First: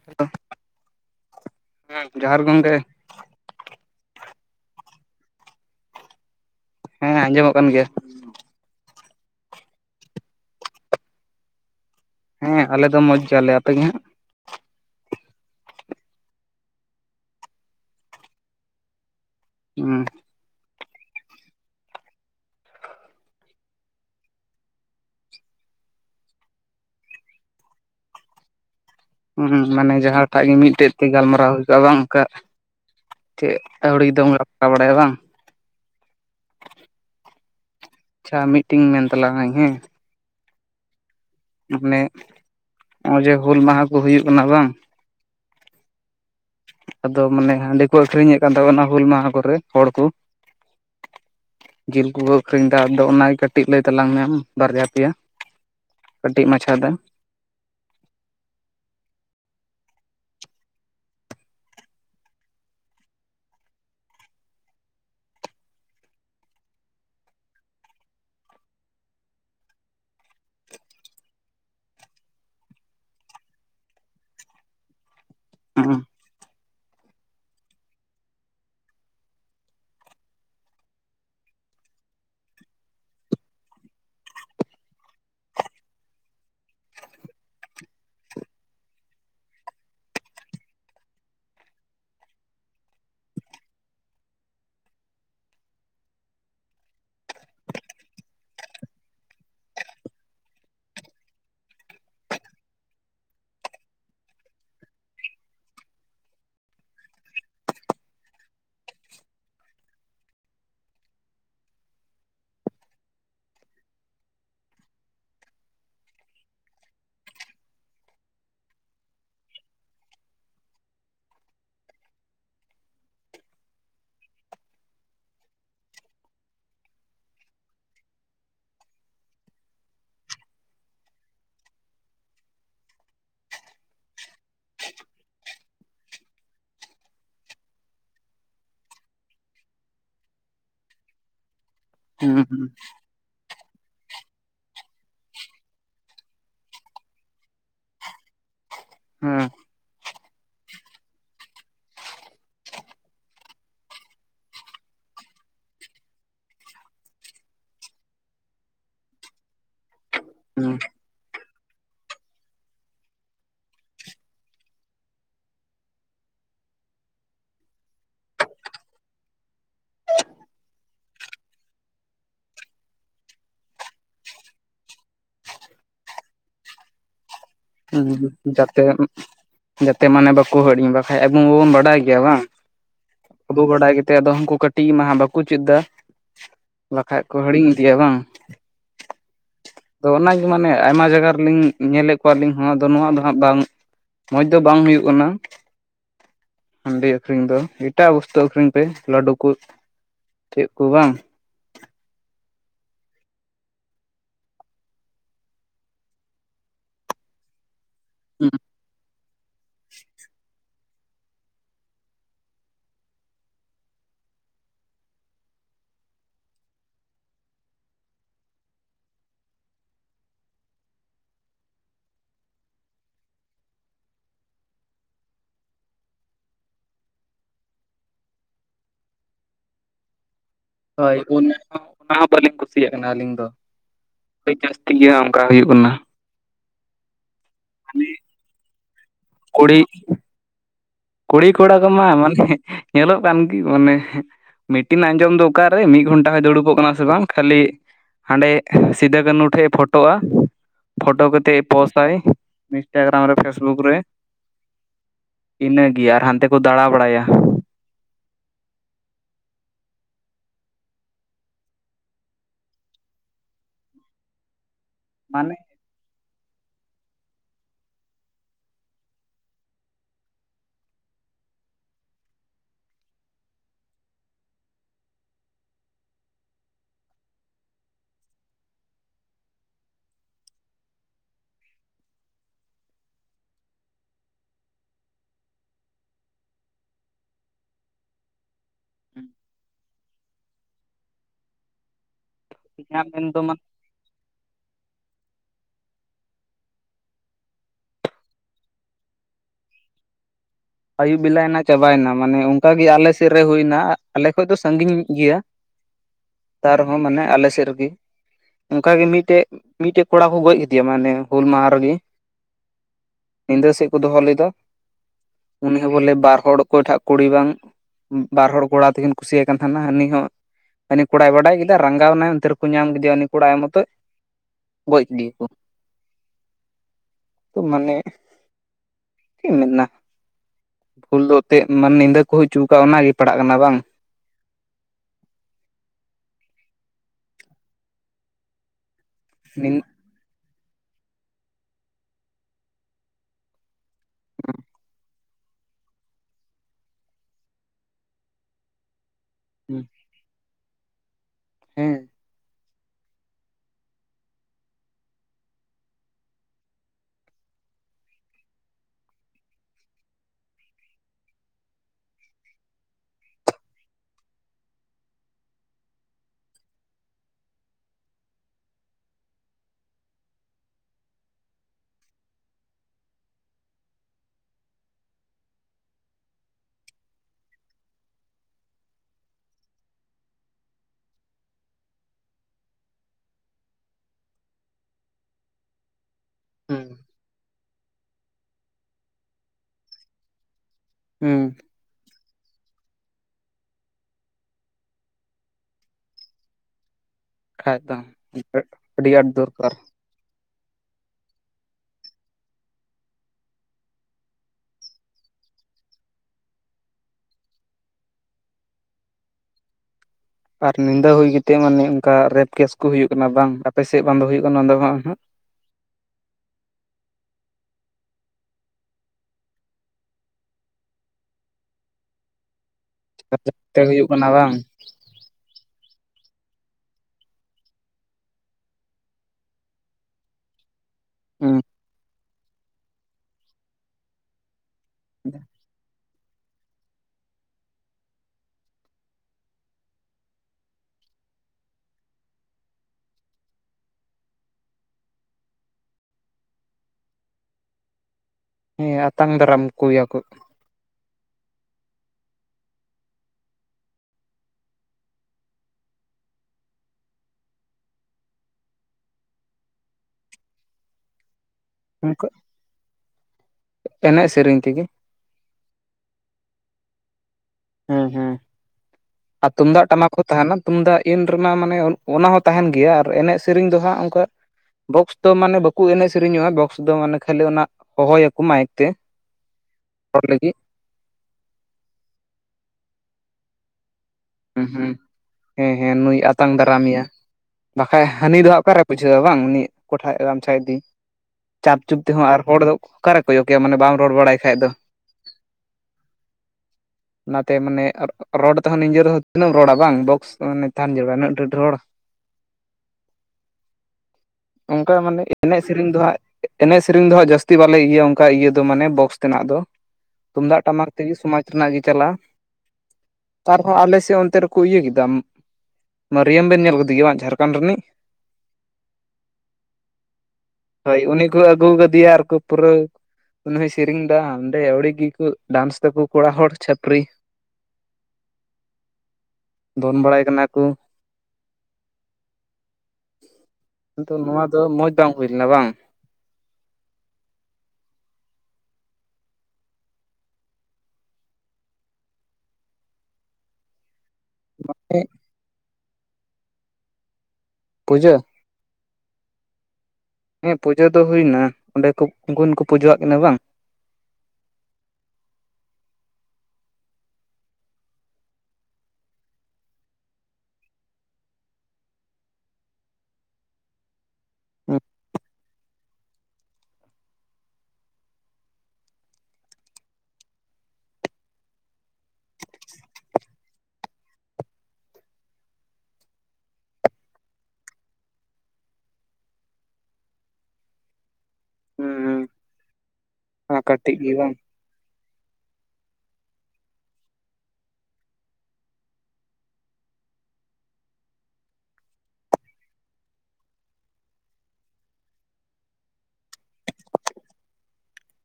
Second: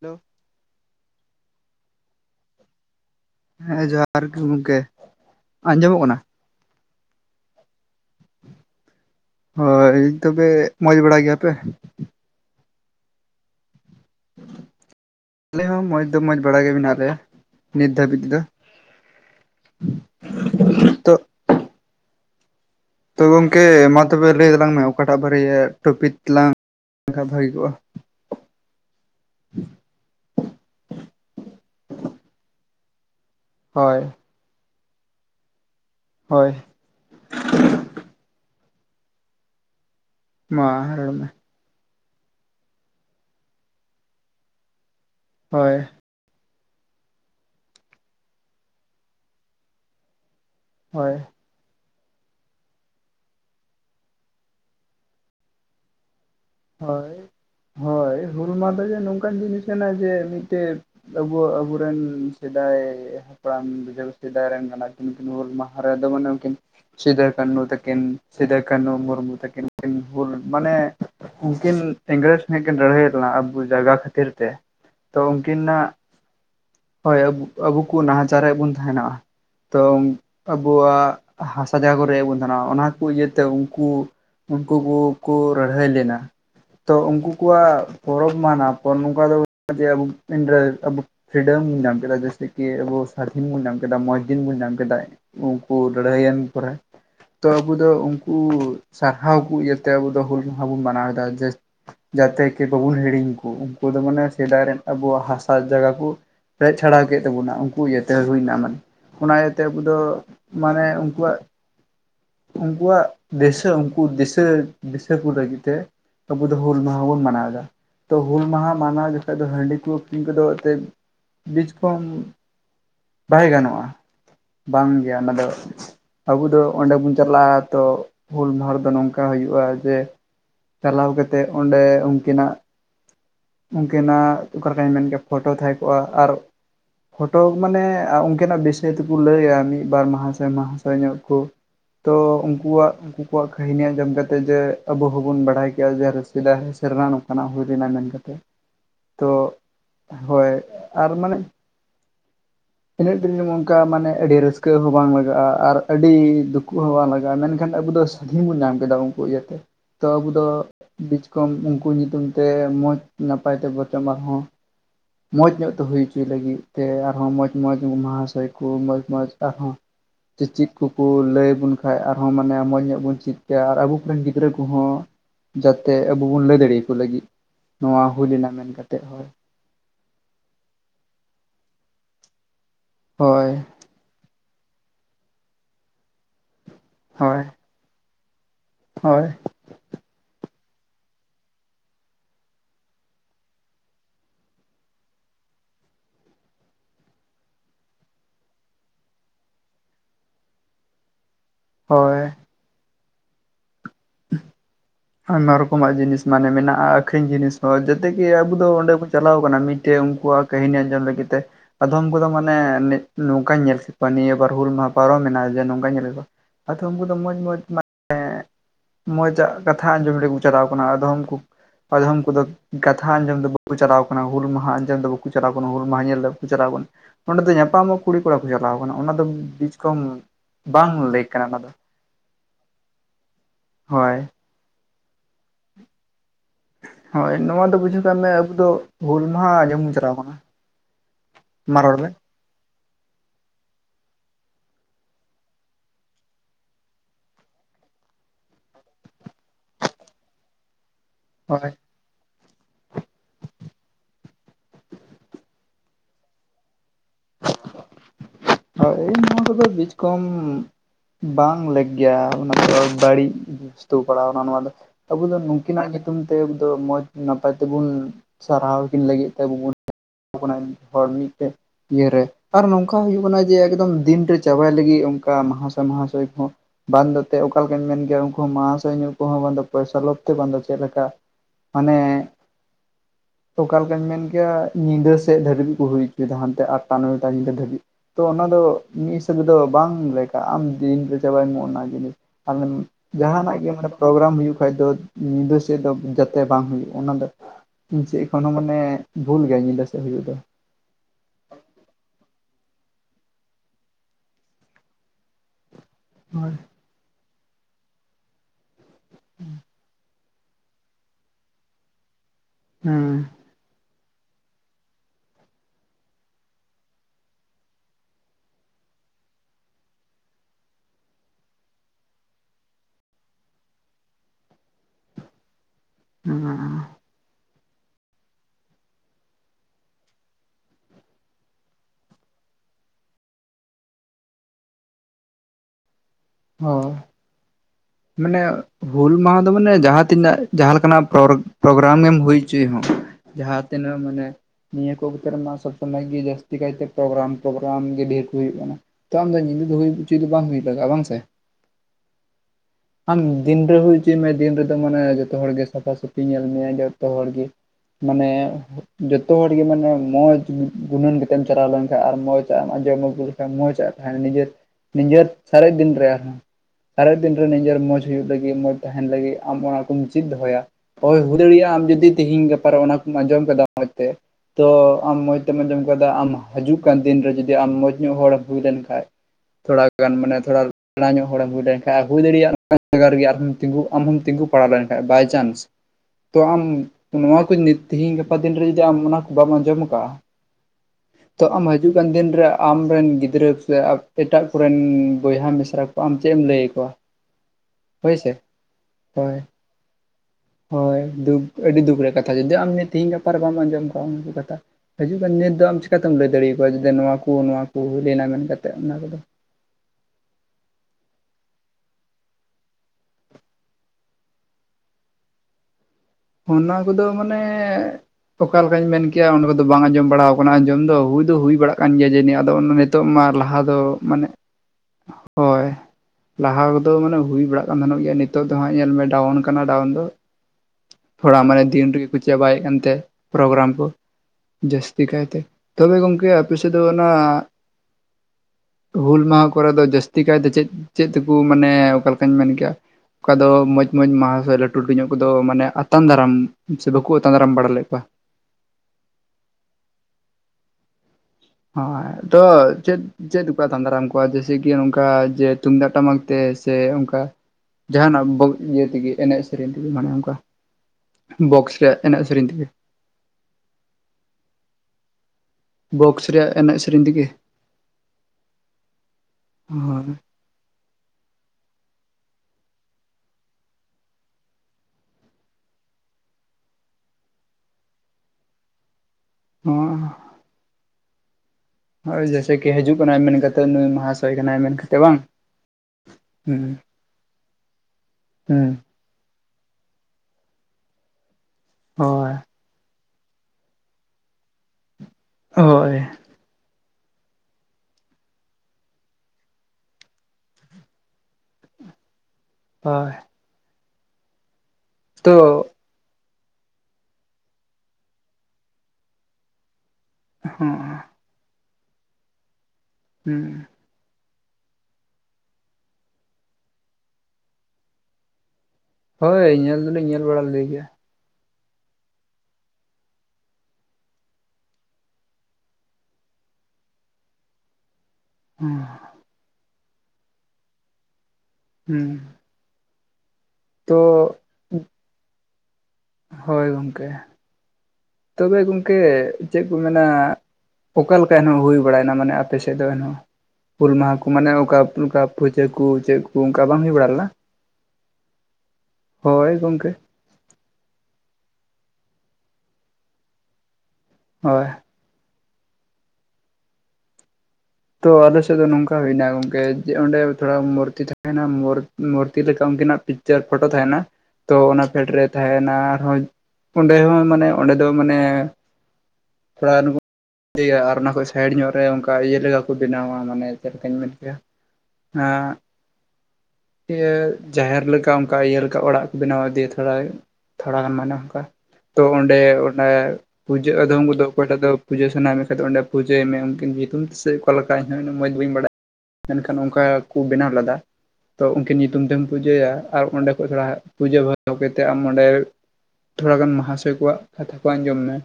Hello [inaudible] hello ᱡᱚᱦᱟᱨ ᱜᱚᱢᱠᱮ ᱾ ᱦᱮᱸ ᱡᱚᱦᱟᱨ ᱜᱮ ᱜᱚᱢᱠᱮ ᱾ ᱟᱸᱡᱚᱢᱚᱜ ᱠᱟᱱᱟ? ᱦᱮᱸ ᱟᱸᱡᱚᱢᱚᱜ ᱠᱟᱱ ᱜᱮᱭᱟ ᱾ ᱦᱚᱭ ᱛᱚᱵᱮ ᱢᱚᱡᱽ ᱵᱟᱲᱟ ᱜᱮᱭᱟᱯᱮ? ᱦᱮᱸ ᱟᱞᱮ ᱫᱚ ᱢᱚᱡᱽ ᱜᱮᱭᱟᱞᱮ ᱾ ᱟᱯᱮ ᱜᱮ ᱦᱟᱸᱜ? ᱟᱞᱮ ᱦᱚᱸ ᱢᱚᱸᱡᱽ ᱫᱚ ᱢᱚᱸᱡᱽ ᱵᱟᱲᱟᱜ ᱜᱮ ᱢᱮᱱᱟᱜ ᱞᱮᱭᱟ ᱱᱤᱛ ᱫᱷᱟᱹᱵᱤᱡ ᱛᱮ ᱫᱚ ᱾ ᱦᱩᱸ ᱾ ᱛᱚ ᱛᱚ ᱜᱚᱝᱠᱮ ᱢᱟ ᱛᱚᱵᱮ ᱞᱟᱹᱭ ᱫᱟᱞᱟᱝ ᱢᱮ ᱚᱠᱟᱴᱟᱜ ᱵᱟᱨᱭᱟ ᱴᱚᱯᱤᱠ ᱛᱮ ᱞᱟᱝ ᱠᱟᱛᱷᱟ ᱵᱷᱟᱜᱤ ᱠᱚᱜᱼᱟ? ᱦᱩᱸ ᱦᱩᱸ ᱢᱟᱱᱮ ᱡᱟᱦᱟᱸᱴᱟᱜ ᱜᱮ ᱢᱤᱫᱴᱮᱡ ᱛᱮ ᱜᱟᱞᱢᱟᱨᱟᱣ ᱦᱩᱭ ᱠᱚᱜᱼᱟ ᱵᱟᱝ ᱚᱱᱠᱟ ᱾ ᱪᱮᱫ ᱦᱳᱭ ᱟᱹᱣᱲᱤ ᱫᱚᱢ ᱵᱟᱯᱟᱣ ᱵᱟᱲᱟᱭᱟ ᱵᱟᱝ? ᱦᱥᱭ ᱾ ᱟᱪᱪᱷᱟ ᱢᱤᱫᱴᱮᱱ ᱢᱮᱱ ᱛᱟᱞᱟᱝ ᱤᱧ ᱦᱮᱸ ᱾ ᱢᱟ ᱨᱚᱲ ᱢᱮ ᱾ ᱢᱟᱱᱮ ᱱᱚᱜᱼᱚᱭ ᱡᱮ, ᱦᱩᱞ ᱢᱟᱱᱮ ᱢᱟᱦᱟ ᱠᱚ ᱦᱩᱭᱩᱜ ᱠᱟᱱᱟ ᱵᱟᱝ? ᱦᱚᱭ ᱾ ᱟᱫᱚ ᱢᱟᱱᱮ ᱦᱟᱺᱰᱤ ᱠᱚ ᱟᱹᱠᱷᱨᱤᱧᱮᱫ ᱠᱟᱱ ᱛᱟᱵᱚᱱᱟ ᱦᱩᱞ ᱢᱟᱦᱟ ᱠᱚᱨᱮ ᱦᱚᱲ ᱠᱚ ᱾ ᱦᱚᱭ ᱾ ᱡᱤᱞ ᱠᱚᱠᱚ ᱟᱹᱠᱷᱨᱤᱧ ᱮᱫᱟ, ᱟᱫᱚ ᱚᱱᱟ ᱜᱮ ᱠᱟᱹᱴᱤᱡ ᱞᱟᱹᱭ ᱛᱟᱞᱟᱝ ᱢᱮ ᱵᱟᱨᱭᱟ ᱯᱮᱭᱟ ᱾ ᱠᱟᱹᱴᱤᱡ ᱢᱟᱪᱷᱟ ᱾ ᱦᱳᱭ ᱦᱳᱭ ᱦᱩᱞ ᱢᱟᱦ ᱫᱚ ᱡᱮ ᱱᱚᱝᱠᱟᱱ ᱡᱤᱱᱤᱥ ᱠᱟᱱᱟ ᱡᱮ ᱢᱤᱫᱴᱮᱱ ᱾ ᱟᱵᱚ ᱟᱵᱚᱨᱮᱱ ᱥᱮᱫᱟᱭ ᱾ ᱦᱟᱯᱲᱟᱢ ᱵᱤᱫᱟᱞ ᱥᱤᱫᱟᱭ ᱨᱮᱱ ᱠᱟᱱᱟ ᱠᱤᱱ ᱢᱟᱦᱟᱨ ᱨᱮ ᱫᱚ ᱢᱟᱱᱮ ᱩᱱᱠᱤᱱ ᱾ ᱥᱤᱫᱟᱹ ᱠᱟᱹᱱᱷᱩ ᱛᱟᱹᱠᱤᱱ ᱥᱤᱫᱟᱹ ᱠᱟᱹᱱᱩ ᱢᱩᱨᱢᱩ ᱛᱟᱹᱠᱤᱱ ᱱᱠᱤᱱ ᱦᱩᱞ ᱢᱟᱱᱮ ᱾ ᱩᱱᱠᱤᱱ ᱤᱝᱨᱮᱡᱽ ᱥᱟᱦ ᱠᱤᱱ ᱞᱟᱹᱲᱦᱟᱹᱭ ᱞᱮᱱᱟ ᱟᱵᱚ ᱡᱟᱭᱜᱟ ᱠᱷᱟᱹᱛᱤᱨ ᱛᱮ ᱾ ᱛᱚ ᱩᱱᱠᱤᱱᱟᱜ ᱦᱩᱸ ᱦᱳᱭ ᱟᱵᱚ ᱠᱚ ᱱᱟᱦᱟᱪᱟᱨ ᱨᱮ ᱵᱚᱱ ᱛᱟᱦᱮᱱᱟ ᱾ ᱛᱚ ᱟᱵᱚᱣᱟᱜ ᱦᱟᱥᱟ ᱡᱟᱭᱜᱟ ᱠᱚᱨᱮ ᱵᱚᱱ ᱛᱟᱦᱮᱱᱟ ᱚᱱᱟ ᱠᱚ ᱤᱭᱟᱹ ᱛᱮ ᱩᱱᱠᱩ ᱾ ᱩᱱᱠᱩ ᱠᱚ ᱠᱚ ᱞᱟᱹᱲᱦᱟᱹᱭ ᱞᱮᱱᱟ ᱾ ᱛᱚ ᱩᱱᱠᱩ ᱠᱚᱣᱟᱜ ᱯᱚᱨᱚᱵᱽ ᱢᱟᱱᱟ ᱱᱚᱝᱠᱟ ᱫᱚ ᱵᱟᱹᱱᱩᱜ ᱟᱵᱚ ᱤᱱ ᱨᱮ ᱟᱵᱚ ᱯᱷᱨᱤᱰᱟᱹᱢ ᱵᱚᱱ ᱧᱟᱢ ᱠᱮᱫᱟ ᱡᱮᱥᱮ ᱠᱤ ᱟᱵᱚ ᱥᱟᱫᱷᱤᱱ ᱵᱚᱱ ᱧᱟᱢ ᱠᱮᱫᱟ ᱢᱚᱸᱡᱽᱫᱤᱱ ᱵᱚᱱ ᱧᱟᱢ ᱠᱮᱫᱟ᱾ ᱩᱱᱠᱩ ᱞᱟᱹᱲᱦᱟᱹᱭᱮᱱ ᱯᱚᱨᱮᱼᱼ ᱛᱚ ᱟᱵᱚ ᱫᱚ ᱩᱱᱠᱩ ᱥᱟᱨᱦᱟᱣ ᱠᱚ ᱤᱭᱟᱹᱛᱮ ᱟᱵᱚ ᱫᱚ ᱦᱩᱞ ᱢᱟᱦᱟ ᱵᱚᱱ ᱢᱟᱱᱟᱣ ᱮᱫᱟᱡᱟᱹᱥ ᱡᱟᱛᱮ ᱛᱮ ᱡᱮᱢᱚᱱ ᱵᱟᱵᱚᱱ ᱦᱤᱲᱤᱧ ᱠᱚ ᱩᱱᱠᱩ ᱫᱚ ᱢᱟᱱᱮ ᱥᱮᱫᱟᱭ ᱨᱮᱱ ᱟᱵᱚᱣᱟᱜ ᱦᱟᱥᱟ ᱡᱟᱭᱜᱟ ᱠᱚᱼᱼ ᱨᱮᱡ ᱪᱷᱟᱲᱟᱣ ᱠᱮᱫ ᱛᱟᱵᱚᱱᱟ ᱩᱱᱠᱩ ᱤᱭᱟᱹᱛᱮ ᱦᱩᱭᱱᱟ ᱚᱱᱟ ᱫᱚ᱾ ᱚᱱᱟ ᱤᱭᱟᱹᱛᱮ ᱟᱵᱚ ᱫᱚ ᱢᱟᱱᱮ ᱩᱱᱠᱩᱣᱟᱜ ᱩᱱᱠᱩᱣᱟᱜ ᱫᱤᱥᱟᱹ ᱩᱱᱠᱩ ᱫᱤᱥᱟᱹ ᱫᱤᱥᱟᱹ [inaudible] ᱞᱟᱹᱜᱤᱫ ᱛᱮ ᱟᱵᱚ ᱫᱚ ᱦᱩᱞ ᱢᱟᱦᱟ ᱵᱚᱱ ᱢᱟᱱᱟᱣ ᱮᱫᱟ᱾ ᱛᱚ ᱦᱩᱞ ᱢᱟᱦᱟ ᱢᱟᱱᱟᱣ ᱡᱚᱠᱷᱟᱹᱡ ᱫᱚ ᱦᱟᱺᱰᱤ ᱠᱚ ᱟᱹᱠᱷᱨᱤᱧ ᱠᱚᱫᱚ ᱮᱱᱛᱮᱫ ᱵᱤᱡ ᱠᱚᱢᱼᱼ ᱵᱟᱭ ᱜᱟᱱᱚᱜ-ᱟ ᱵᱟᱝ ᱜᱮ ᱚᱱᱟ ᱫᱚᱼᱼ ᱟᱵᱚ ᱫᱚ ᱚᱸᱰᱮ ᱵᱚᱱ ᱪᱟᱞᱟᱜ-ᱟ ᱛᱚ ᱦᱩᱞ ᱢᱟᱦᱟ ᱨᱮ ᱫᱚ ᱱᱚᱝᱠᱟ ᱦᱩᱭᱩᱜ-ᱟ ᱡᱮᱼᱼ ᱪᱟᱞᱟᱣ ᱠᱟᱛᱮᱫ ᱚᱸᱰᱮ ᱩᱱᱠᱤᱱᱟᱜᱼᱼ ᱩᱱᱠᱤᱱᱟᱜ ᱚᱠᱟ ᱞᱮᱠᱟᱧ ᱢᱮᱱᱠᱮᱭᱟ ᱯᱷᱳᱴᱳ ᱛᱟᱦᱮᱸ ᱠᱚᱜ-ᱟ ᱟᱨ᱾ ᱯᱷᱴᱚ ᱢᱟᱱᱮ ᱟᱸ ᱩᱝᱠᱤᱱᱟᱜ ᱵᱤᱥᱚᱭ ᱛᱮᱠᱚ ᱞᱟᱹᱭᱟ ᱢᱤᱫ ᱵᱟᱨ ᱢᱟᱦᱟᱥᱚᱭ ᱢᱟᱦᱟᱥᱚᱭ ᱧᱚᱜ ᱠᱚ᱾ ᱛᱚ ᱦᱩᱸ ᱩᱱᱠᱩᱣᱟᱜ ᱩᱱᱠᱩᱣᱟᱜ ᱠᱟᱹᱦᱱᱤ ᱟᱸᱡᱚᱢ ᱠᱟᱛᱮᱜ ᱡᱮᱼᱼ ᱟᱵᱚ ᱦᱚᱸᱵᱚᱱ ᱵᱟᱰᱟᱭ ᱠᱮᱭᱟ ᱡᱮ ᱨᱟᱥᱤᱫᱟ ᱨᱮ ᱥᱮᱨᱢᱟ ᱱᱚᱝᱠᱟᱱᱟᱜ ᱦᱩᱭ ᱞᱮᱱᱟ ᱢᱮᱱ ᱠᱟᱛᱮ ᱛᱚᱼᱼ ᱦᱩᱸ ᱦᱳᱭ ᱟᱨ ᱢᱟᱱᱮ [unintelligible] ᱤᱱᱟᱹᱜ ᱰᱷᱤᱨ ᱚᱱᱠᱟ ᱢᱟᱱᱮ ᱟᱹᱰᱤ ᱨᱟᱹᱥᱠᱟᱹ ᱦᱚᱸ ᱵᱟᱝ ᱞᱟᱜᱟᱜ-ᱟ ᱟᱨ ᱟᱹᱰᱤ ᱫᱩᱠᱩᱜ ᱦᱚᱸ ᱵᱟᱝ ᱞᱟᱜᱟᱜ-ᱟ ᱢᱮᱱᱠᱷᱟᱱ ᱟᱵᱚ ᱫᱚᱼ ᱥᱟᱹᱫᱷᱤᱱ ᱵᱚᱱ ᱧᱟᱢ ᱠᱮᱫᱟ ᱚᱱᱠᱚ ᱤᱭᱟᱹᱛᱮ ᱛᱚ ᱟᱵᱚ ᱫᱚ ᱦᱩᱸ ᱵᱤᱪ ᱠᱚᱢ ᱩᱱᱠᱩ ᱧᱩᱛᱩᱢ ᱛᱮ ᱢᱚᱸᱡᱽ ᱱᱟᱯᱟᱭ ᱛᱮ ᱵᱚᱨᱪᱚᱢ ᱟᱨ ᱦᱚᱸ ᱢᱚᱸᱡᱽ ᱧᱚᱜ ᱛᱮ ᱦᱩᱭ ᱚᱪᱚᱭ ᱞᱟᱹᱜᱤᱫ ᱛᱮ ᱟᱨᱦᱚᱸ ᱢᱚᱸᱡᱽ ᱢᱚᱸᱡᱽ ᱢᱟᱦᱟᱥᱚᱭ ᱠᱚ ᱢᱚᱸᱡᱽ ᱢᱚᱸᱡᱽ ᱟᱨᱦᱚᱸ ᱪᱤᱪᱤᱫ ᱠᱚᱠᱚ ᱞᱟᱹᱭ ᱭᱟᱵᱚᱱ ᱠᱷᱟᱡ ᱟᱨᱦᱚᱸ ᱢᱟᱱᱮ ᱢᱚᱸᱡᱽ ᱧᱚᱜ ᱵᱚᱱ ᱪᱤᱫ ᱠᱮᱭᱟ ᱟᱨ ᱟᱵᱚ ᱠᱚᱨᱮᱱ ᱜᱤᱫ ᱜᱤᱫᱽᱨᱟᱹ ᱠᱚᱦᱚᱸ ᱡᱟᱛᱮ ᱟᱵᱚ ᱵᱚᱱ ᱞᱟᱹᱭ ᱫᱟᱲᱮᱭᱠᱚ ᱞᱟᱹᱜᱤᱫᱼᱼ ᱦᱩᱸ ᱡᱟᱛᱮ ᱩᱸᱜ ᱡᱟᱛᱮ ᱢᱟᱱᱮ ᱵᱟᱠᱚ ᱦᱤᱲᱤᱧ ᱵᱟᱠᱟᱷᱟᱡ ᱟᱵᱚ ᱢᱟᱵᱚᱱ ᱵᱟᱰᱟᱭ ᱜᱮᱭᱟ ᱵᱟᱝ ᱦᱳᱭ ᱟᱵᱚ ᱵᱟᱰᱟᱭ ᱜᱮ ᱱᱚᱛᱮ ᱟᱫᱚ ᱩᱱᱠᱩ ᱠᱟᱹᱴᱤᱡ ᱠᱚ ᱢᱟᱦᱟᱜ ᱵᱟᱠᱚ ᱪᱮᱫ ᱮᱫᱟ ᱵᱟᱠᱷᱟᱡ ᱠᱚ ᱦᱳᱭ ᱦᱤᱲᱤᱧ ᱤᱫᱤᱭᱟ ᱵᱟᱝᱼᱼ ᱦᱳᱭ ᱟᱫᱚ ᱚᱱᱟᱜᱮ ᱢᱟᱱᱮ ᱟᱭᱢᱟ ᱡᱟᱭᱜᱟ ᱨᱮᱞᱤᱧ ᱧᱮᱞᱮᱫᱼᱼ ᱞᱤᱧ ᱦᱚᱸ ᱟᱫᱚ ᱱᱚᱣᱟ ᱫᱚ ᱦᱟᱜ ᱵᱟᱝ ᱢᱚᱡᱽ ᱫᱚ ᱵᱟᱝ ᱦᱩᱭᱩᱜ ᱠᱟᱱᱟ᱾ ᱦᱟᱺᱰᱤ ᱟᱹᱷᱨᱤᱧ ᱫᱚ ᱮᱴᱟᱜ ᱵᱚᱥᱛᱩ ᱟᱹᱷᱨᱤᱧ ᱯᱮ ᱞᱟᱹᱰᱩ ᱠᱚ᱾ ᱪᱮᱫ ᱠᱚ ᱵᱟᱝ ᱦᱳᱭ ᱟᱭᱢᱟ ᱨᱚᱠᱚᱢᱟᱜ ᱡᱤᱱᱤᱥ ᱢᱟᱱᱮ ᱢᱮᱱᱟᱜ-ᱟ ᱟᱹᱠᱷᱨᱤᱧ ᱡᱤᱱᱤᱥ ᱦᱚᱸ ᱛᱮᱜᱮ ᱟᱵᱚ ᱫᱚ ᱚᱸᱰᱮ ᱵᱚᱱ ᱪᱟᱞᱟᱣ ᱠᱟᱱᱟ ᱢᱤᱫᱴᱮᱡ ᱩᱱᱠᱩᱣᱟᱜ ᱠᱟᱹᱦᱤᱱᱤ ᱟᱸᱡᱚᱢ ᱞᱟᱹᱜᱤᱫ ᱛᱮᱼᱼ ᱟᱫᱚᱢ ᱠᱚᱫᱚ ᱢᱟᱱᱮ ᱱᱮ ᱱᱚᱝᱠᱟᱧ ᱧᱮᱞ ᱠᱮᱫ ᱠᱚᱣᱟ ᱱᱤᱭᱟᱹ ᱵᱟᱨ ᱦᱩᱞ ᱢᱟᱦᱟ ᱯᱟᱨᱚᱢ ᱢᱮᱱᱟ ᱡᱮ ᱱᱚᱝᱠᱟᱧ ᱧᱮᱞ ᱠᱮᱫ ᱠᱚᱣᱟ᱾ ᱟᱫᱚᱢ ᱠᱚᱫᱚ ᱢᱚᱡᱽ ᱢᱚᱡᱽ ᱢᱟᱱᱮ ᱢᱚᱡᱟᱜ ᱠᱟᱛᱷᱟ ᱟᱸᱡᱚᱢ ᱨᱮᱵᱚᱱ ᱪᱟᱞᱟᱣ ᱠᱟᱱᱟ ᱟᱫᱚᱢ ᱠᱚ ᱟᱫᱷᱚᱢ ᱠᱚᱫᱚ ᱠᱟᱛᱷᱟ ᱟᱸᱡᱚᱢ ᱫᱚ ᱵᱟᱠᱚ ᱪᱟᱞᱟᱣ ᱠᱟᱱᱟ ᱦᱩᱞ ᱢᱟᱦᱟ ᱟᱸᱡᱚᱢ ᱫᱚ ᱵᱟᱠᱚ ᱪᱟᱞᱟᱣ ᱠᱟᱱᱟ ᱦᱩᱞ ᱢᱟᱦᱟ ᱧᱮᱞ ᱫᱚ ᱵᱟᱠᱚ ᱪᱟᱞᱟᱣ ᱠᱟᱱᱟ ᱚᱸᱰᱮ ᱫᱚ ᱧᱟᱯᱟᱢᱚᱜ ᱠᱩᱲᱤ ᱠᱚᱲᱟ ᱠᱚ ᱪᱟᱞᱟᱣ ᱠᱟᱱᱟ ᱚᱱᱟ ᱫᱚ ᱵᱤᱡ ᱠᱚᱢ ᱵᱟᱝ ᱦᱳᱭ ᱞᱮᱠ ᱠᱟᱱᱟ ᱚᱱᱟ ᱫᱚ ᱦᱚᱸ ᱚᱱᱟ ᱦᱚᱸ ᱵᱟᱹᱞᱤᱧ ᱠᱩᱥᱤᱭᱟᱜ ᱠᱟᱱᱟ ᱟᱹᱞᱤᱧ ᱫᱚ᱾ ᱦᱳᱭ᱾ ᱦᱳᱭ ᱡᱟᱹᱥᱛᱤ ᱜᱮ ᱚᱱᱠᱟ ᱦᱩᱭᱩᱜ ᱠᱟᱱᱟ᱾ ᱦᱳᱭ ᱱᱚᱣᱟ ᱫᱚ ᱵᱩᱡᱷᱟᱹᱣ ᱢᱟᱱᱮ ᱠᱟᱜ ᱢᱮ ᱟᱵᱚ ᱫᱚ ᱦᱩᱞ ᱢᱟᱦᱟ ᱟᱸᱡᱚᱢ ᱠᱩᱲᱤ ᱵᱚᱱ ᱪᱟᱞᱟᱣ ᱠᱟᱱᱟ, ᱠᱩᱲᱤ ᱠᱚᱲᱟ ᱢᱟ ᱨᱚᱲ ᱠᱚᱢᱟ ᱢᱮ ᱢᱟᱱᱮ ᱧᱮᱞᱚᱜ ᱠᱟᱱ ᱜᱮ ᱢᱟᱱᱮ ᱢᱤᱴᱤᱱ ᱟᱸᱡᱚᱢ ᱫᱚ ᱚᱠᱟᱨᱮ ᱢᱤᱫ ᱜᱷᱚᱱᱴᱟ ᱦᱚᱭ ᱫᱩᱲᱩᱵᱚᱜ ᱠᱟᱱᱟ ᱥᱮ ᱵᱟᱝ ᱠᱷᱟᱹᱞᱤ ᱦᱟᱸᱰᱮ ᱥᱤᱫᱩ ᱠᱟᱹᱱᱦᱩ ᱴᱷᱮᱡ ᱮ ᱯᱷᱳᱴᱳᱜᱼᱟ, ᱯᱷᱳᱴᱳ ᱠᱚᱛᱮ ᱦᱳᱭ ᱯᱳᱥᱴ ᱟᱭ ᱤᱱᱥᱴᱮᱜᱨᱟᱢ, ᱯᱷᱮᱥᱵᱩᱠ ᱨᱮ ᱤᱱᱟᱹᱜᱤ ᱟᱨ ᱦᱟᱸᱱᱛᱮ ᱠᱚ ᱫᱟᱬᱟ ᱵᱟᱲᱟᱭᱟ᱾ ᱦᱳᱭ ᱱᱚᱣᱟ ᱠᱚᱫᱚ ᱵᱤᱪᱠᱚᱢ ᱵᱟᱝ ᱞᱮᱠ ᱜᱮᱭᱟ ᱚᱱᱟ ᱫᱚ ᱵᱟᱹᱲᱤᱡ ᱵᱩᱥᱛᱩ ᱯᱟᱲᱟᱣ ᱱᱟ ᱱᱚᱣᱟ ᱫᱚ ᱟᱵᱚ ᱫᱚ ᱢᱟᱱᱮ ᱱᱩᱠᱤᱱᱟᱜ ᱧᱩ ᱛᱩᱢ ᱛᱟᱭᱚᱢ ᱫᱚ ᱢᱚᱸᱡ ᱱᱟᱯᱟᱭ ᱛᱮᱵᱩᱱ ᱥᱟᱨᱦᱟᱣ ᱠᱤᱱ ᱞᱟᱹᱜᱤᱫ ᱛᱮ ᱟᱵᱩ ᱵᱚᱱ [inaudible] ᱦᱚᱲ ᱢᱤᱫᱴᱮᱡ ᱤᱭᱟᱹᱨᱮ ᱟᱨ ᱱᱚᱝᱠᱟ ᱦᱩᱭᱩᱜ ᱠᱟᱱᱟ ᱡᱮ ᱮᱠᱫᱚᱢ ᱫᱤᱱᱨᱮ ᱪᱟᱵᱟᱭ ᱞᱟᱹᱜᱤᱫ ᱚᱝᱠᱟ ᱢᱟᱦᱟᱥᱚᱭ ᱢᱟᱦᱟᱥᱚᱭ ᱠᱚ ᱦᱚᱸ ᱵᱟᱝ ᱫᱚ ᱚᱠᱟ ᱞᱮᱠᱟᱧ ᱢᱮᱱ ᱜᱮᱭᱟ ᱩᱝᱠᱩ ᱢᱟᱦᱟᱥᱧᱠᱩ ᱦᱚᱸ ᱵᱟᱝ ᱯᱚᱭᱥᱟ ᱞᱚᱵᱷ ᱵᱟᱝᱫᱚ ᱪᱮᱫ ᱞᱮᱠᱟ ᱢᱟᱱᱮ ᱚᱠᱟ ᱞᱮᱠᱟᱧ ᱢᱮᱱ ᱠᱮᱭᱟ ᱧᱤᱫᱟᱹ ᱥᱮᱫ ᱫᱷᱟᱹᱵᱤᱡ ᱠᱚ ᱦᱩᱭ ᱚᱪᱚᱭᱮᱫᱟ ᱦᱟᱸᱱ ᱛᱮ ᱟᱨᱴᱟ ᱱᱚᱭᱴᱟ ᱧᱤᱫᱟᱹ ᱫᱷᱟᱹᱵᱤᱡ ᱛᱚ ᱚᱱᱟ ᱫᱚ ᱢᱤᱫ ᱦᱤᱥᱟᱹᱵ ᱛᱫᱚ ᱵᱟᱝ ᱞᱮᱠᱟ ᱟᱢ ᱫᱤᱱ ᱨᱮ ᱪᱟᱵᱟᱭ ᱢᱮ ᱚᱱᱟ ᱡᱤᱱᱤᱥᱮ ᱟᱢ ᱤᱧᱟᱹᱜ ᱢᱮᱱᱫᱚ ᱡᱟᱦᱟᱸᱱᱟᱜ ᱢᱟᱱᱮ ᱜᱮ ᱱᱚᱰᱮᱸᱫᱚ ᱯᱨᱳᱜᱨᱟᱢ ᱦᱩᱭᱩᱜ ᱠᱷᱟᱡ ᱫᱚ ᱧᱤᱫᱟᱹ ᱥᱮᱫ ᱫᱚ ᱡᱟᱛᱮ ᱵᱟᱝ ᱦᱩᱭᱩᱜ ᱚᱱᱟ ᱫᱚ ᱤᱧ ᱥᱮᱫ ᱠᱷᱚᱱ ᱦᱚᱸ ᱢᱟᱱᱮ ᱵᱷᱩᱞ ᱜᱮᱭᱟ ᱧᱤᱫᱟᱹ ᱥᱮᱫ ᱦᱩᱭᱩᱜ ᱫᱚ᱾ ᱟᱭᱩᱵ ᱵᱮᱞᱟᱭᱮᱱᱟ ᱪᱟᱵᱟᱭᱱᱟ ᱢᱟᱱᱮ ᱚᱱᱠᱟᱜ ᱜᱮ ᱟᱞᱮ ᱥᱮᱫ ᱨᱮ ᱦᱩᱭᱱᱟ ᱟᱞᱮ ᱠᱷᱚᱡ ᱫᱚ ᱥᱟᱺᱜᱤᱧ ᱜᱮᱭᱟ, ᱦᱳᱭ ᱛᱟᱣ ᱨᱮᱦᱚᱸ ᱢᱟᱱᱮ ᱟᱞᱮ ᱥᱮᱫ ᱨᱮᱜᱤ᱾ ᱚᱝᱠᱟᱜ ᱜᱮ ᱢᱤᱫᱴᱮᱡ ᱢᱤᱫᱴᱮᱡ ᱠᱚᱲᱟ ᱠᱚ ᱜᱚᱡ ᱠᱮᱫᱮᱭᱟ ᱢᱟᱱᱮ ᱦᱩᱞ ᱢᱟᱦᱟ ᱨᱮᱜᱤ ᱦᱩᱸ᱾ ᱧᱤᱫᱟᱹ ᱥᱮᱫ ᱠᱚ ᱫᱚᱦᱚ ᱞᱮᱫᱟ᱾ ᱩᱱᱤ ᱦᱚᱸ ᱵᱚᱞᱮ ᱵᱟᱨ ᱦᱚᱲ ᱚᱠᱚᱭᱴᱷᱟᱜ ᱠᱩᱲᱤ ᱵᱟᱝ ᱵᱟᱨ ᱦᱚᱲ ᱠᱚᱲᱟ ᱛᱮᱠᱤᱱ ᱠᱩᱥᱤᱭᱟᱭ ᱠᱟᱱ ᱛᱟᱦᱮᱱᱟ ᱦᱟᱹᱱᱤ ᱦᱚᱸ ᱦᱟᱹᱱᱤ ᱠᱚᱲᱟᱭ ᱵᱟᱰᱟᱭ ᱠᱮᱫᱟᱭ ᱨᱟᱸᱜᱟᱣᱱᱟᱭ ᱚᱱᱛᱮ ᱨᱮᱠᱚ ᱧᱟᱢ ᱠᱮᱫᱮᱭᱟ ᱩᱱᱤ ᱠᱚᱲᱟᱭ ᱟᱡ ᱢᱚᱛᱚᱡ ᱜᱚᱡ ᱠᱮᱫᱮᱭᱟ ᱠᱚ᱾ ᱚ᱾ ᱛᱚ ᱢᱟᱱᱮ ᱪᱮᱫ ᱤᱧ ᱢᱮᱱᱟ, ᱵᱷᱩᱞ ᱫᱚ ᱛᱮᱜ ᱢᱟᱱᱮ ᱧᱤᱫᱟᱹ ᱠᱚ ᱦᱩᱭ ᱦᱚᱪᱚᱠᱟᱫᱼᱟ ᱚᱱᱟᱜᱮ ᱯᱟᱲᱟᱜ ᱠᱟᱱᱟ ᱵᱟᱝ? ᱦᱚ ᱢᱟᱱᱮ ᱦᱩᱞ ᱢᱟᱦᱟ ᱫᱚ ᱢᱟᱱᱮ ᱦᱮᱸ ᱡᱟᱦᱟᱸ ᱛᱤᱱᱟᱹᱜ ᱡᱟᱦᱟᱸ ᱞᱮᱠᱟᱱᱟᱜ ᱯᱨᱳᱜᱨᱟᱢ ᱮᱢ ᱦᱩᱭ ᱦᱚᱪᱚᱭ ᱦᱚ ᱡᱟᱦᱟᱸ ᱛᱤᱱᱟᱹᱜ ᱢᱟᱱᱮ ᱱᱤᱭᱟᱹ ᱠᱚ ᱠᱷᱮᱛ ᱨᱮᱱᱟᱜ ᱥᱚᱵ ᱥᱚᱢᱚᱭ ᱜᱮ ᱡᱟᱹᱥᱛᱤ ᱠᱟᱭᱛᱮ ᱯᱨᱳᱜᱨᱟᱢ ᱯᱨᱳᱜᱨᱟᱢ ᱜᱮ ᱰᱷᱮᱨ ᱠᱚ ᱦᱩᱭᱩᱜ ᱠᱟᱱᱟ ᱛᱚ ᱟᱢᱫᱚ ᱧᱤᱫᱟᱹ ᱫᱚ ᱦᱩᱭ ᱩᱪᱤᱛ ᱵᱟᱝ ᱦᱩᱭ ᱞᱟᱜᱟᱜᱼᱟ ᱵᱟᱝ ᱥᱮ? ᱦᱮᱸ᱾ ᱟᱢ ᱫᱤᱱ ᱨᱮ ᱦᱩᱭ ᱦᱚᱪᱚᱭ ᱢᱮ ᱫᱤᱱ ᱨᱮᱫᱚ ᱢᱟᱱᱮ ᱡᱚᱛᱚ ᱦᱚᱲᱜᱮ ᱥᱟᱯᱷᱟ ᱥᱟᱹᱯᱷᱤ ᱧᱮᱞ ᱢᱮᱟᱭ ᱡᱚᱛᱚ ᱦᱚᱲᱜᱮ᱾ ᱢᱟᱱᱮ ᱡᱚᱛᱚ ᱦᱚᱲᱜᱮ ᱢᱟᱱᱮ ᱢᱚᱸᱡ ᱜᱩᱱᱟᱹᱱ ᱠᱟᱛᱮᱢ ᱪᱟᱞᱟᱣ ᱞᱮᱱᱠᱷᱟᱱ ᱟᱨ ᱢᱚᱸᱡ ᱟ ᱟᱸᱡᱚᱢ ᱟᱜᱩ ᱢᱚᱸᱡᱽ ᱟᱜ ᱛᱟᱦᱮᱱᱟ ᱱᱤᱡᱮᱨ ᱱᱤᱡᱮᱨ ᱥᱟᱨᱮᱡ ᱫᱤᱱ ᱨᱮ ᱟᱨᱦᱚᱸᱼᱼ ᱫᱤᱱ ᱨᱮ ᱱᱤᱡᱮᱨ ᱢᱚᱸᱡᱽ ᱦᱩᱭᱩᱜ ᱞᱟᱹᱜᱤᱫ ᱢᱚᱸᱡᱽ ᱛᱟᱦᱮᱱ ᱞᱟᱹᱜᱤᱫ ᱟᱢ ᱚᱱᱟ ᱠᱚᱢ ᱪᱮᱫ ᱫᱚᱦᱚᱭᱟ ᱦᱳᱭ ᱦᱩᱭ ᱫᱟᱲᱮᱭᱟᱜᱼᱟ ᱟᱢ ᱡᱩᱫᱤ ᱛᱮᱦᱤᱧ ᱜᱟᱯᱟ ᱚᱱᱟ ᱠᱚᱢ ᱟᱸᱡᱚᱢ ᱠᱮᱫᱟ ᱢᱚᱸᱡᱽ ᱛᱮᱼᱼ ᱛᱚ ᱟᱢ ᱢᱚᱸᱡᱽ ᱛᱮᱢ ᱟᱸᱡᱚᱢ ᱠᱟᱫᱟ ᱟᱢ ᱦᱤᱡᱩᱜ ᱠᱟᱱ ᱫᱤᱱ ᱨᱮ ᱡᱩᱫᱤ ᱟᱢ ᱢᱚᱸᱡᱽ ᱧᱚᱜ ᱦᱚᱲ ᱮᱢ ᱦᱩᱭ ᱞᱮᱱ ᱠᱷᱟᱱ ᱛᱷᱚᱲᱟ ᱜᱟᱱ ᱢᱟᱱᱮ ᱛᱷᱚᱲᱟ ᱥᱮᱬᱟ ᱧᱚᱜ ᱦᱚᱲ ᱮᱢ ᱦᱩᱭ ᱞᱮᱱᱠᱷᱟᱱ [unintelligible] ᱦᱩᱭ ᱫᱟᱲᱮᱭᱟᱜ ᱡᱟᱭᱜᱟ ᱨᱮᱜᱮ ᱟᱨ ᱛᱤᱸᱜᱩ ᱟᱢᱦᱚᱢ ᱛᱤᱸᱜᱩ ᱯᱟᱲᱟᱣ ᱞᱮᱱᱠᱷᱟᱡ ᱵᱟᱭ ᱪᱟᱱᱥ ᱛᱚ ᱟᱢ ᱱᱚᱣᱟ ᱠᱚ ᱛᱤᱦᱤᱧ ᱜᱟᱯᱟ ᱫᱤᱱ ᱨᱮ ᱡᱩᱫᱤ ᱟᱢ ᱚᱱᱟ ᱠᱚ ᱵᱟᱢ ᱟᱸᱡᱚᱢ ᱟᱠᱟᱫᱼᱟ ᱦᱮᱸ ᱛᱚ ᱟᱢᱼᱼ ᱦᱤᱡᱩᱜ ᱠᱟᱱ ᱫᱤᱱ ᱨᱮ ᱟᱢ ᱨᱮᱱ ᱜᱤᱫᱽᱨᱟᱹ ᱥᱮ ᱮᱴᱟᱜ ᱠᱚᱨᱮᱱ ᱵᱚᱭᱦᱟ ᱢᱤᱥᱨᱟ ᱠᱚ ᱟᱢ ᱪᱮᱫ ᱮᱢ ᱞᱟᱹᱭ ᱟᱠᱚᱼᱼ ᱠᱚᱣᱟ [unintelligible] ᱟᱹᱰᱤ ᱟᱸᱴ ᱦᱳᱭ ᱫᱚᱨᱠᱟᱨᱼᱼ ᱦᱳᱭ ᱫᱩᱠ ᱟᱹᱰᱤ ᱫᱩᱠ ᱨᱮᱭᱟᱜ ᱠᱟᱛᱷᱟ ᱡᱩᱫᱤ ᱟᱢ ᱱᱮ ᱛᱮᱦᱤᱧ ᱜᱟᱯᱟ ᱨᱮ ᱵᱟᱢ ᱟᱸᱡᱚᱢ ᱠᱚᱣᱟ ᱩᱱᱠᱩ ᱠᱟᱛᱷᱟᱼᱼ ᱦᱤᱡᱩᱜ ᱠᱟᱱ ᱱᱤᱛ ᱫᱚ ᱟᱢ ᱪᱮᱠᱟ ᱛᱮᱢ ᱞᱟᱹᱭ ᱫᱟᱲᱮ ᱟᱠᱚᱣᱟ ᱡᱮ ᱱᱚᱣᱟ ᱠᱚ ᱱᱚᱣᱟ ᱠᱚ ᱦᱩᱭ ᱞᱮᱱᱟ ᱢᱮᱱ ᱠᱟᱛᱮᱫ ᱚᱱᱟ ᱠᱚᱫᱚᱼᱼ ᱟᱨ ᱧᱤᱫᱟᱹ ᱦᱩᱭ ᱠᱟᱛᱮᱫ ᱢᱟᱱᱮ ᱚᱱᱠᱟ ᱨᱮᱯ ᱠᱮᱥ ᱠᱚ ᱦᱩᱭᱩᱜ ᱠᱟᱱᱟ ᱵᱟᱝ ᱟᱯᱮ ᱥᱮᱫ ᱵᱟᱝ ᱫᱚ ᱦᱩᱭᱩᱜ ᱠᱟᱱᱟ ᱵᱟᱝ ᱫᱚ ᱵᱟᱝ ᱦᱟᱜ ᱚᱱᱟ ᱠᱚᱫᱚ ᱢᱟᱱᱮᱼᱼ ᱚᱠᱟ ᱞᱮᱠᱟᱧ ᱢᱮᱱ ᱠᱮᱭᱟ ᱚᱱᱟ ᱠᱚᱫᱚ ᱵᱟᱝ ᱟᱸᱡᱚᱢ ᱵᱟᱲᱟᱣ ᱟᱠᱟᱱᱟ ᱟᱸᱡᱚᱢ ᱫᱚ ᱦᱩᱭ ᱫᱚ ᱦᱩᱭ ᱵᱟᱲᱟᱜ ᱠᱟᱱ ᱜᱮᱭᱟ ᱡᱟᱹᱱᱤᱡ ᱟᱫᱚ ᱚᱱᱟᱼ ᱱᱤᱛᱚᱜ ᱢᱟ ᱞᱟᱦᱟ ᱫᱚ ᱛᱮ ᱦᱩᱭᱩᱜ ᱢᱟᱱᱮ ᱠᱟᱱᱟ ᱵᱟᱝ ᱦᱳᱭᱼᱼ ᱞᱟᱦᱟ ᱠᱚᱫᱚ ᱢᱟᱱᱮ ᱦᱩᱭ ᱵᱟᱲᱟᱜ ᱠᱟᱱ ᱛᱟᱦᱮᱱᱚᱜ ᱜᱮᱭᱟ ᱱᱤᱛᱚᱜ ᱫᱚ ᱦᱟᱸᱜ ᱧᱮᱞ ᱢᱮ ᱰᱟᱣᱩᱱ ᱠᱟᱱᱟ ᱰᱟᱣᱩᱱ ᱫᱚᱼᱼ ᱛᱷᱚᱲᱟ ᱢᱟᱱᱮ ᱫᱤᱱ ᱨᱮᱜᱮ ᱠᱚ ᱪᱟᱵᱟᱭ ᱮᱫ ᱠᱟᱱᱛᱮ ᱯᱨᱳᱜᱨᱟᱢ ᱠᱚ ᱡᱟᱹᱥᱛᱤ ᱠᱟᱭᱛᱮ ᱛᱚᱵᱮ ᱜᱚᱝᱠᱮ ᱟᱯᱮ ᱥᱮᱫ ᱫᱚ ᱚᱱᱟᱼᱼ ᱦᱩᱞ ᱢᱟᱦᱟ ᱠᱚᱨᱮ ᱫᱚ ᱡᱟᱹᱥᱛᱤ ᱠᱟᱭ ᱛᱮ ᱪᱮᱫ ᱪᱮᱫ ᱛᱮᱠᱚ ᱢᱟᱱᱮ ᱚᱠᱟ ᱞᱮᱠᱟᱧ ᱢᱮᱱ ᱠᱮᱭᱟ ᱚᱠᱟ ᱫᱚ ᱢᱚᱡᱽ ᱢᱚᱡᱽ ᱢᱟᱦᱟ ᱥᱮ ᱞᱟᱹᱴᱩ ᱞᱟᱹᱴᱩᱧᱚᱜ ᱠᱚᱫᱚ ᱢᱟᱱᱮ ᱟᱛᱟᱝ ᱫᱟᱨᱟᱢ ᱥᱮ ᱵᱟᱠᱚ ᱟᱛᱟᱝ ᱫᱟᱨᱟᱢ ᱵᱟᱲᱟ ᱞᱮᱫ ᱠᱚᱣᱟ ᱦᱮᱸ ᱟᱛᱟᱝ ᱫᱟᱨᱟᱢ ᱠᱚ ᱜᱮᱭᱟ ᱠᱚᱼᱼ ᱦᱳᱭ ᱟᱫᱚ ᱪᱮᱫᱼᱼ ᱪᱮᱫ ᱛᱮᱠᱚ ᱟᱛᱟᱝ ᱫᱟᱨᱟᱢ ᱠᱚᱣᱟ ᱡᱮᱥᱮ ᱠᱤ ᱱᱚᱝᱠᱟ ᱡᱮ ᱛᱩᱢᱫᱟᱜ ᱴᱟᱢᱟᱠ ᱛᱮ ᱥᱮ ᱚᱱᱠᱟᱼᱼ ᱡᱟᱦᱟᱱᱟᱜ [unintelligible] ᱤᱭᱟᱹ ᱛᱮᱜᱮ ᱮᱱᱮᱡ ᱥᱮᱨᱮᱧ ᱛᱮᱜᱮ ᱢᱟᱱᱮ ᱚᱱᱠᱟ ᱵᱚᱠᱥᱼᱼ ᱪᱮᱫ ᱮᱱᱮᱡ ᱥᱮᱨᱮᱧ ᱛᱮ ᱜᱮ ᱮᱱᱮᱡ ᱥᱮᱨᱮᱧ ᱛᱮᱜᱮ ᱵᱚᱠᱥ ᱨᱮᱭᱟᱜ ᱮᱱᱮᱡ ᱥᱮᱨᱮᱧ ᱛᱮᱜᱮᱼᱼ ᱦᱮᱸ ᱦᱮᱸ ᱟᱨ ᱛᱩᱢᱫᱟᱜ ᱴᱟᱢᱟᱠ ᱠᱚ ᱦᱳᱭ ᱛᱟᱦᱮᱱᱟ ᱛᱩᱢᱫᱟᱜ ᱤᱱ ᱨᱮᱢᱟ ᱢᱟᱱᱮ ᱚᱱᱟ ᱦᱚᱸ ᱛᱟᱦᱮᱱ ᱜᱮᱭᱟ ᱟᱨ ᱮᱱᱮᱡ ᱥᱮᱨᱮᱧ ᱫᱚ ᱦᱟᱸᱜ ᱚᱱᱠᱟᱼᱼ ᱵᱚᱠᱥ ᱫᱚ ᱢᱟᱱᱮ ᱵᱟᱠᱚ ᱮᱱᱮᱡ ᱥᱮᱨᱮᱧᱚᱜᱼᱟ ᱵᱚᱠᱥ ᱫᱚ ᱢᱟᱱᱮ ᱠᱷᱟᱹᱞᱤ ᱚᱱᱟ ᱦᱚᱦᱚᱭ ᱟᱠᱚ ᱢᱟᱭᱤᱠ ᱛᱮᱼᱼ ᱦᱚᱭ ᱡᱮᱭᱥᱮ ᱠᱤ ᱦᱤᱡᱩᱜ ᱠᱟᱱᱟᱭ ᱢᱮᱱ ᱠᱟᱛᱮ ᱱᱩᱭ ᱢᱟᱦᱼᱼ ᱦᱩᱸ ᱦᱩᱸ ᱦᱮᱸ ᱦᱮᱸ ᱱᱩᱭ ᱟᱛᱟᱝ ᱦᱩᱸ ᱫᱟᱨᱟᱢᱮᱭᱟ ᱵᱟᱠᱦᱟᱭ ᱦᱟᱹᱱᱤ ᱫᱚ ᱦᱟᱸᱜ ᱦᱩᱸ ᱚᱠᱟ ᱨᱮᱼᱼ ᱵᱩᱡᱷᱟᱹᱣᱟ ᱵᱟᱝ ᱩᱱᱤ ᱠᱚᱴᱷᱟᱭ ᱜᱟᱢᱪᱷᱟ ᱤᱫᱤ ᱪᱟᱯ ᱪᱩᱯ ᱛᱮ ᱦᱚᱸ ᱦᱳᱭ ᱟᱨ ᱦᱚᱲ ᱫᱚᱼᱼ ᱚᱠᱟ ᱨᱮ ᱠᱚᱭᱚᱜ ᱜᱮᱭᱟ ᱢᱟᱱᱮ ᱵᱟᱢ ᱨᱚᱲ ᱵᱟᱲᱟᱭ ᱠᱷᱟᱡ ᱫᱚ ᱦᱳᱭ ᱚᱱᱟ ᱛᱮ ᱢᱟᱱᱮ ᱨᱳᱰ ᱛᱚ ᱱᱤᱧᱡᱮ ᱨᱮᱦᱚᱸ ᱛᱤᱱᱟᱹᱜ ᱮᱢ ᱨᱚᱲᱟ ᱵᱟᱝ ᱵᱚᱠᱥ [unintelligible] ᱛᱟᱦᱮᱱ ᱡᱟᱹᱨᱩᱲᱟ ᱩᱱᱟᱹᱜ ᱰᱦᱮᱨ ᱰᱦᱮᱨ ᱦᱚᱲ ᱦᱳᱭ ᱚᱱᱠᱟ ᱢᱟᱱᱮ ᱛᱚ ᱮᱱᱮᱡ ᱥᱮᱨᱮᱧ [unintelligible] ᱫᱚ ᱦᱟᱸᱜ ᱮᱱᱮᱡ ᱥᱮᱨᱮᱧ ᱫᱚ ᱦᱟᱸᱜ ᱡᱟᱹᱥᱛᱤ ᱵᱟᱞᱮ ᱤᱭᱟᱹ ᱚᱱᱠᱟ ᱤᱭᱟᱹ ᱫᱚ ᱢᱟᱱᱮ ᱵᱚᱠᱥ ᱛᱮᱱᱟᱜ ᱫᱚᱼᱼ ᱛᱩᱢᱫᱟᱜ ᱴᱟᱢᱟᱠ ᱦᱚᱸ ᱛᱮᱜᱮ ᱥᱚᱢᱟᱡᱽ ᱨᱮᱱᱟᱜ ᱜᱮ ᱪᱟᱞᱟᱜᱼᱟ ᱟᱨ ᱦᱩᱸ ᱦᱚᱸ ᱟᱞᱮᱼᱼ ᱞᱮ ᱚᱱᱛᱮ ᱨᱮᱠᱚ ᱤᱭᱟᱹ ᱠᱮᱫᱟᱢ ᱢᱟᱨᱤᱭᱟᱢ ᱵᱮᱱ ᱧᱮᱞ ᱠᱮᱫᱮ ᱜᱮᱭᱟ ᱵᱟᱝ ᱡᱷᱟᱲᱠᱷᱚᱸᱰ ᱨᱤᱱᱤᱡ᱾ ᱦᱳᱭ ᱧᱮᱞ ᱫᱚᱞᱤᱧ ᱧᱮᱞ ᱵᱟᱲᱟ ᱞᱮᱫᱮ ᱜᱮᱭᱟ᱾ ᱦᱳᱭ ᱩᱱᱤ ᱠᱚ ᱟᱹᱜᱩ ᱠᱟᱫᱮᱭᱟ ᱟᱨᱠᱚ ᱯᱩᱨᱟᱹ ᱩᱱᱤ ᱦᱩᱭ ᱥᱮᱨᱮᱧ ᱮᱫᱟ ᱚᱸᱰᱮ ᱟᱹᱣᱲᱤ ᱜᱮᱠᱚ ᱰᱟᱱᱥ ᱫᱟᱠᱚ ᱠᱚᱲᱟ ᱦᱚᱲ ᱪᱷᱟᱹᱯᱨᱤ᱾ ᱦᱩᱸ, ᱫᱚᱱ ᱵᱟᱲᱟᱭ ᱠᱟᱱᱟ ᱠᱚ᱾ ᱦᱩᱸ, ᱛᱚ ᱟᱫᱚ ᱱᱚᱣᱟ ᱫᱚ ᱢᱚᱡᱽ ᱵᱟᱝ ᱦᱩᱭ ᱞᱮᱱᱟ ᱵᱟᱝ? ᱦᱳᱭ ᱜᱚᱝᱠᱮ᱾ ᱛᱚᱵᱮ ᱜᱚᱝᱠᱮ ᱪᱮᱫ ᱠᱚ ᱢᱮᱱᱟ, ᱚᱠᱟᱞᱮᱠᱟ ᱮᱱᱦᱚᱸ ᱦᱩᱭ ᱵᱟᱲᱟᱭᱮᱱᱟ ᱢᱟᱱᱮ ᱟᱯᱮ ᱥᱮᱫ ᱫᱚ ᱮᱱᱦᱚᱸ ᱦᱩᱞ ᱢᱟᱦᱟ ᱠᱚ? ᱢᱟᱱᱮ ᱚᱱᱠᱟ ᱦᱮᱸ ᱚᱱᱠᱟ ᱯᱷᱩᱭᱪᱟᱹ ᱠᱚ ᱪᱮᱫ ᱠᱚ ᱚᱱᱠᱟ ᱵᱟᱝ ᱦᱩᱭ ᱵᱟᱲᱟ ᱞᱮᱱᱟ? ᱯᱩᱡᱟᱹ? ᱦᱳᱭ ᱜᱚᱢᱠᱮ᱾ ᱦᱮᱸ ᱯᱩᱡᱟᱹ ᱫᱚ ᱦᱩᱭ ᱮᱱᱟ ᱚᱸᱰᱮ ᱠᱚ ᱜᱩᱱ ᱠᱚ ᱯᱩᱡᱟᱹᱣᱟᱜ ᱠᱤᱱᱟ ᱵᱟᱝ? ᱦᱳᱭ᱾ ᱛᱚ ᱟᱞᱮ ᱥᱮᱫ ᱫᱚ ᱱᱚᱝᱠᱟ ᱦᱩᱭᱱᱟ ᱜᱚᱝᱠᱮ ᱡᱮ ᱚᱸᱰᱮ ᱛᱷᱚᱲᱟ ᱢᱩᱨᱛᱤ ᱛᱟᱦᱮᱱᱟ ᱢᱩᱨᱛᱤ ᱢᱩᱨᱛᱤ ᱞᱮᱠᱟ ᱩᱱᱠᱤᱱᱟᱜ ᱯᱤᱠᱪᱟᱨ ᱯᱷᱳᱴᱳ ᱛᱟᱦᱮᱱᱟ ᱛᱚ ᱚᱱᱟ ᱯᱷᱮᱰ ᱨᱮ ᱛᱟᱦᱮᱱᱟ ᱟᱨᱦᱚᱸ ᱚᱸᱰᱮ ᱦᱚᱸ ᱢᱟᱱᱮ ᱚᱸᱰᱮ ᱫᱚ ᱢᱟᱱᱮ, ᱛᱷᱚᱲᱟ ᱟᱱᱩ ᱤᱭᱟᱹᱭᱟ ᱟᱨ ᱚᱱᱟ ᱠᱷᱚᱱ ᱥᱟᱭᱤᱰ ᱧᱚᱜ ᱨᱮ ᱚᱱᱠᱟ ᱤᱭᱟᱹ ᱞᱮᱠᱟ ᱠᱚ ᱠᱚ ᱵᱮᱱᱟᱣᱟ ᱢᱟᱱᱮ ᱪᱮᱫ ᱞᱮᱠᱟᱧ ᱢᱮᱱ ᱠᱮᱭᱟ ᱟᱸᱜ ᱤᱭᱟᱹ ᱡᱟᱦᱮᱨ ᱞᱮᱠᱟ ᱚᱱᱠᱟ ᱤᱭᱟᱹ ᱞᱮᱠᱟ ᱚᱲᱟᱜ ᱠᱚ ᱵᱮᱱᱟᱣ ᱫᱤᱭᱮ ᱛᱷᱚᱲᱟ ᱛᱷᱚᱲᱟᱜᱟᱱ ᱢᱟᱱᱮ ᱚᱱᱠᱟ ᱛᱚ ᱚᱸᱰᱮ ᱚᱱᱰᱮ ᱦᱩᱸ ᱯᱩᱡᱟᱹ ᱠᱟᱹᱴᱤᱡ ᱟᱫᱚᱢ ᱜᱮ ᱠᱩ ᱫᱚ ᱵᱟᱝ ᱚᱠᱚᱭᱴᱟᱜ ᱫᱚ ᱯᱩᱡᱟᱹ ᱥᱟᱱᱟᱭ ᱢᱮᱠᱟᱱ ᱫᱚ ᱚᱸᱰᱮ ᱯᱩᱡᱟᱹᱭ ᱢᱮ ᱩᱱᱠᱤᱱ ᱧᱩᱛᱩᱢ ᱛᱮ ᱥᱮ? ᱚᱠᱟ ᱞᱮᱠᱟ ᱤᱧᱦᱚᱸ ᱩᱱᱟᱹᱜ ᱢᱚᱡᱽ ᱵᱟᱹᱧ ᱵᱟᱲᱟᱭᱟ ᱢᱮᱱᱠᱷᱟᱱ ᱚᱱᱠᱟ ᱠᱚ ᱵᱮᱱᱟᱣ ᱞᱮᱫᱟ᱾ ᱛᱚ ᱩᱱᱠᱤᱱ ᱧᱩᱛᱩᱢ ᱛᱮᱢ ᱯᱩᱡᱟᱹᱭᱟ ᱟᱨ ᱚᱸᱰᱮ ᱠᱷᱚᱡ ᱛᱷᱚᱲᱟ ᱯᱩᱡᱟᱹ ᱵᱟᱲᱟ ᱠᱟᱛᱮᱫ ᱟᱢ ᱚᱸᱰᱮ ᱛᱷᱚᱲᱟ ᱜᱟᱱ ᱢᱚᱦᱟᱥᱚᱭ ᱠᱚᱣᱟᱜ ᱠᱟᱛᱷᱟ ᱠᱚ ᱟᱸᱡᱚᱢ ᱢᱮ᱾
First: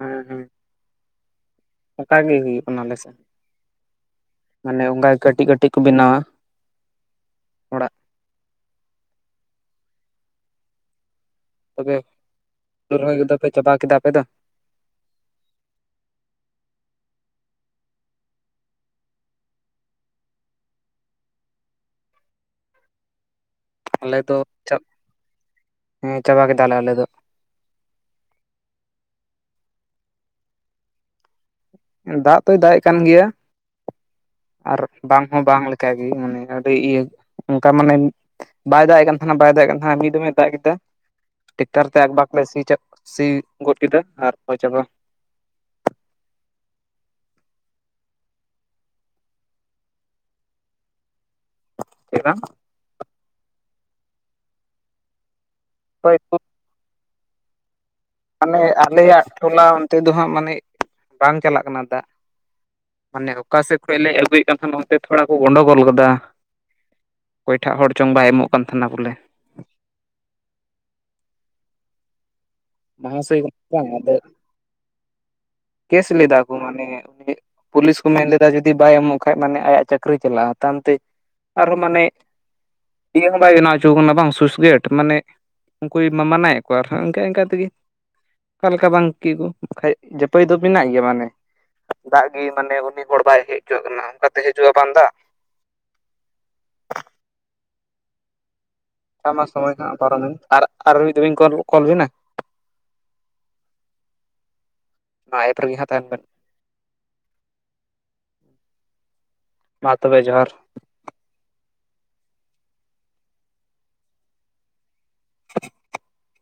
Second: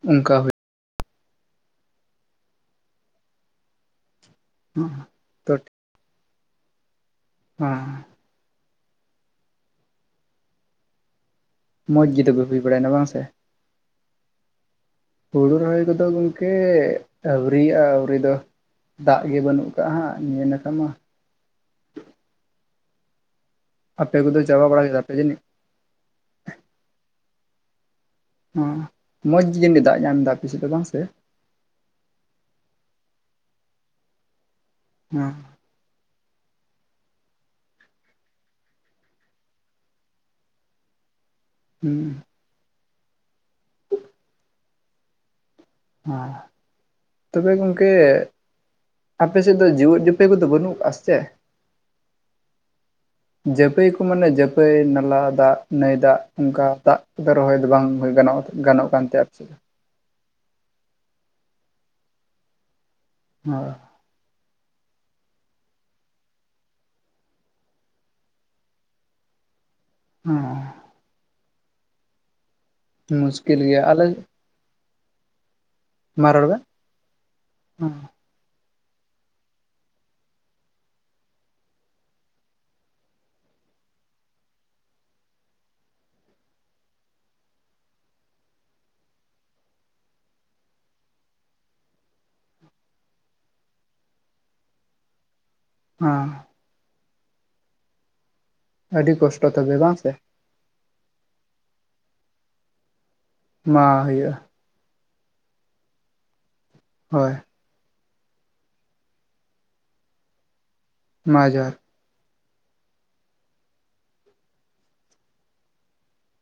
ᱦᱮᱸ ᱚᱱᱠᱟ ᱦᱮᱸ, ᱚᱱᱠᱟ ᱜᱮ ᱦᱩᱭᱩᱜ ᱠᱟᱱᱟ ᱟᱞᱮᱥᱮᱫ ᱢᱟᱱᱮ ᱦᱩᱭᱩᱜᱼᱟ ᱚᱱᱠᱟ ᱠᱟᱹᱴᱤᱡ ᱛᱚ ᱠᱟᱹᱴᱤᱡ ᱠᱚ ᱵᱮᱱᱟᱣᱟ᱾᱾ ᱚᱲᱟᱜ ᱦᱮᱸ, ᱢᱚᱡᱽ ᱜᱮ ᱛᱚᱵᱮ ᱦᱩᱭ ᱵᱟᱲᱟᱭᱱᱟ ᱦᱩᱲᱩ ᱵᱟᱝ ᱨᱚᱦᱚᱭ ᱥᱮ? ᱠᱚᱫᱚ ᱯᱮ ᱪᱟᱵᱟ ᱠᱮᱫᱟ ᱟᱯᱮ ᱫᱚ ᱦᱩᱲᱩ ᱨᱚᱦᱚᱭ ᱠᱚᱫᱚ ᱜᱚᱢᱠᱮ ᱟᱹᱣᱨᱤᱭᱟᱜᱼᱟ ᱟᱹᱣᱨᱤ ᱫᱚ, ᱫᱟᱜ ᱜᱮ ᱵᱟᱹᱱᱩᱜ ᱟᱠᱟᱫ ᱦᱟᱸᱜ ᱱᱤᱭᱟᱹ ᱱᱟᱠᱷᱟ ᱢᱟ? ᱟᱯᱮ ᱟᱞᱮ ᱫᱚ ᱠᱚᱫᱚ ᱪᱟᱵᱟ ᱵᱟᱲᱟ ᱪᱟᱜ, ᱠᱮᱫᱟ ᱯᱮ ᱡᱟᱹᱱᱤᱡ ᱦᱮᱸ ᱪᱟᱵᱟ ᱠᱮᱫᱟᱞᱮ ᱟᱞᱮ ᱫᱚ᱾ ᱦᱚᱸ ᱢᱚᱡᱽ ᱜᱮ ᱡᱟᱹᱱᱤᱡ ᱫᱟᱜ ᱧᱟᱢ ᱮᱫᱟ ᱟᱯᱮᱥᱮᱫ ᱫᱚ ᱵᱟᱝ ᱥᱮ? ᱫᱟᱜ ᱫᱚᱭ ᱫᱟᱜ ᱮᱜ ᱠᱟᱱ ᱜᱮᱭᱟ ᱟᱨ ᱵᱟᱝ ᱦᱮᱸ ᱦᱚᱸ ᱵᱟᱝ ᱞᱮ ᱠᱟᱜᱮ ᱢᱟᱱᱮ ᱟᱹᱰᱤ ᱤᱭᱟᱹ ᱚᱱᱠᱟ ᱢᱟᱱᱮ, ᱵᱟᱭ ᱫᱟᱜ ᱮᱫ ᱠᱟᱱ ᱛᱟᱦᱮᱱᱟ ᱵᱟᱭ ᱫᱟᱜ ᱮ ᱠᱟᱱ ᱛᱟᱦᱮᱱᱟ ᱢᱤᱫ ᱫᱚᱢᱮ ᱫᱟᱜ ᱠᱮᱫᱟ᱾ ᱴᱮᱠᱴᱟᱨ ᱦᱩᱸ ᱛᱮ ᱟᱠᱵᱟᱠ ᱞᱮ ᱥᱤ, ᱥᱤ ᱜᱚᱫ ᱠᱮᱫᱟ ᱟᱨ ᱨᱚᱦᱚᱭ ᱪᱟᱵᱟ᱾ [inaudible] ᱛᱚᱵᱮ ᱜᱚᱝᱠᱮ ᱟᱯᱮ ᱥᱮᱫ ᱫᱚ ᱡᱤᱣᱮᱫ ᱡᱤᱯᱮ ᱠᱚᱫᱚ ᱵᱟᱹᱱᱩᱜ ᱠᱟᱜᱼᱟ ᱥᱮ ᱪᱮᱫ? ᱪᱮᱫᱠᱟ? ᱡᱟᱹᱯᱟᱹᱭ ᱠᱚ ᱢᱟᱱᱮ ᱡᱟᱹᱯᱟᱹᱭ ᱱᱟᱞᱟ ᱫᱟᱜ ᱱᱟᱹᱭ ᱚᱠᱚᱭ ᱫᱟᱜ ᱠᱚ ᱚᱱᱠᱟ ᱫᱟᱜ ᱫᱚ ᱨᱚᱦᱚᱭ ᱫᱚ ᱵᱟᱝ? ᱦᱩᱭ ᱜᱟᱱᱚᱜ ᱢᱟᱱᱮ ᱜᱟᱱᱚᱜ ᱠᱟᱱᱛᱮ ᱟᱞᱮᱭᱟᱜ ᱟᱯᱮ ᱥᱮᱫ ᱫᱚ ᱦᱮᱸ ᱴᱚᱞᱟ ᱱᱚᱛᱮᱫ ᱫᱚ ᱦᱟᱸᱜ ᱢᱟᱱᱮ ᱵᱟᱝ ᱪᱟᱞᱟᱜ ᱠᱟᱱᱟ ᱫᱟᱜ, ᱢᱟᱱᱮ ᱚᱠᱟ ᱥᱮᱫ ᱠᱷᱚᱱ ᱞᱮ ᱟᱹᱜᱩᱭ ᱚᱱᱛᱮ ᱛᱷᱚᱲᱟ ᱠᱚ ᱜᱚᱸᱰᱚᱜᱚᱞ ᱜᱚᱫᱟ ᱚᱠᱚᱭᱴᱟᱜ ᱦᱚᱲ ᱪᱚᱝ ᱵᱟᱭ ᱮᱢᱚᱜ ᱠᱟᱱ ᱛᱟᱦᱮᱱᱟ ᱵᱚᱞᱮ᱾ ᱦᱚᱸ᱾ ᱢᱚᱦᱟᱥᱚᱭ ᱢᱩᱥᱠᱤᱞ ᱜᱮᱭᱟ ᱵᱟᱝ ᱟᱞᱟᱜ ᱟᱫᱚ ᱠᱮᱥ ᱞᱮᱫᱟ ᱨᱚᱲ ᱠᱚ ᱵᱮᱱ ᱢᱟᱱᱮ ᱦᱮᱸ ᱯᱩᱞᱤᱥ ᱠᱚ ᱢᱮᱱ ᱞᱮᱫᱟ ᱪᱮᱫᱟᱜ ᱡᱩᱫᱤ ᱵᱟᱭ ᱮᱢᱚᱜ ᱠᱷᱟᱡ ᱢᱟᱱᱮ ᱟᱭᱟᱜ ᱪᱟᱹᱠᱨᱤ ᱪᱟᱞᱟᱜᱼᱟ ᱛᱟᱢ ᱛᱮ ᱟᱨᱦᱚᱸ ᱢᱟᱱᱮ ᱤᱭᱟᱹ ᱦᱚᱸ ᱵᱟᱭ ᱵᱮᱱᱟᱣ ᱦᱚᱪᱚ ᱠᱟᱱᱟ ᱵᱟᱝ ᱥᱩᱥ ᱜᱮᱴ ᱢᱟᱱᱮ ᱩᱱᱠᱩᱭ ᱢᱟᱱᱟᱣᱮᱫ ᱠᱚᱣᱟ ᱟᱨᱦᱚᱸ ᱤᱱᱠᱩ ᱮᱱᱠᱟ ᱛᱮᱜᱮ ᱚᱠᱟ ᱞᱮᱠᱟ ᱵᱟᱝ ᱠᱤᱱ ᱠᱚ ᱵᱟᱠᱷᱟᱡ ᱡᱟᱹᱯᱟᱹᱭ ᱫᱚ ᱢᱮᱱᱟᱜ ᱜᱮᱭᱟ ᱢᱟᱱᱮ ᱫᱟᱜ ᱜᱮ ᱢᱟᱱᱮ ᱩᱱᱤ ᱦᱚᱲ ᱵᱟᱭ ᱦᱮᱡ ᱦᱚᱪᱚᱣᱟᱜ ᱠᱟᱱᱟ ᱚᱱᱠᱟᱛᱮ ᱦᱤᱡᱩᱜᱼᱟ ᱵᱟᱝ ᱫᱟᱜ᱾ ᱦᱚᱸ᱾ ᱟᱹᱰᱤ ᱛᱟᱢᱟ ᱠᱚᱥᱴᱚ ᱥᱚᱢᱚᱭ ᱛᱚᱵᱮ ᱢᱟ ᱵᱟᱝ ᱥᱮ ᱯᱟᱨᱚᱢ ᱮᱱ ᱟᱨ ᱟᱨ ᱢᱤᱫ ᱫᱷᱟᱣᱤᱱ ᱠᱚᱞ ᱵᱤᱱᱟ᱾ ᱢᱲ ᱦᱩᱭᱩᱜᱼᱟ᱾ ᱱᱟᱣᱟ ᱮᱯ ᱨᱮᱜᱮ ᱦᱟᱸᱜ ᱛᱟᱦᱮᱱ ᱵᱤᱱ᱾ ᱦᱚᱭ᱾ ᱢᱟ ᱛᱚᱵᱮ ᱡᱚᱦᱟᱨ᱾ ᱢᱟ ᱡᱚᱦᱟᱨ᱾ [inaudible]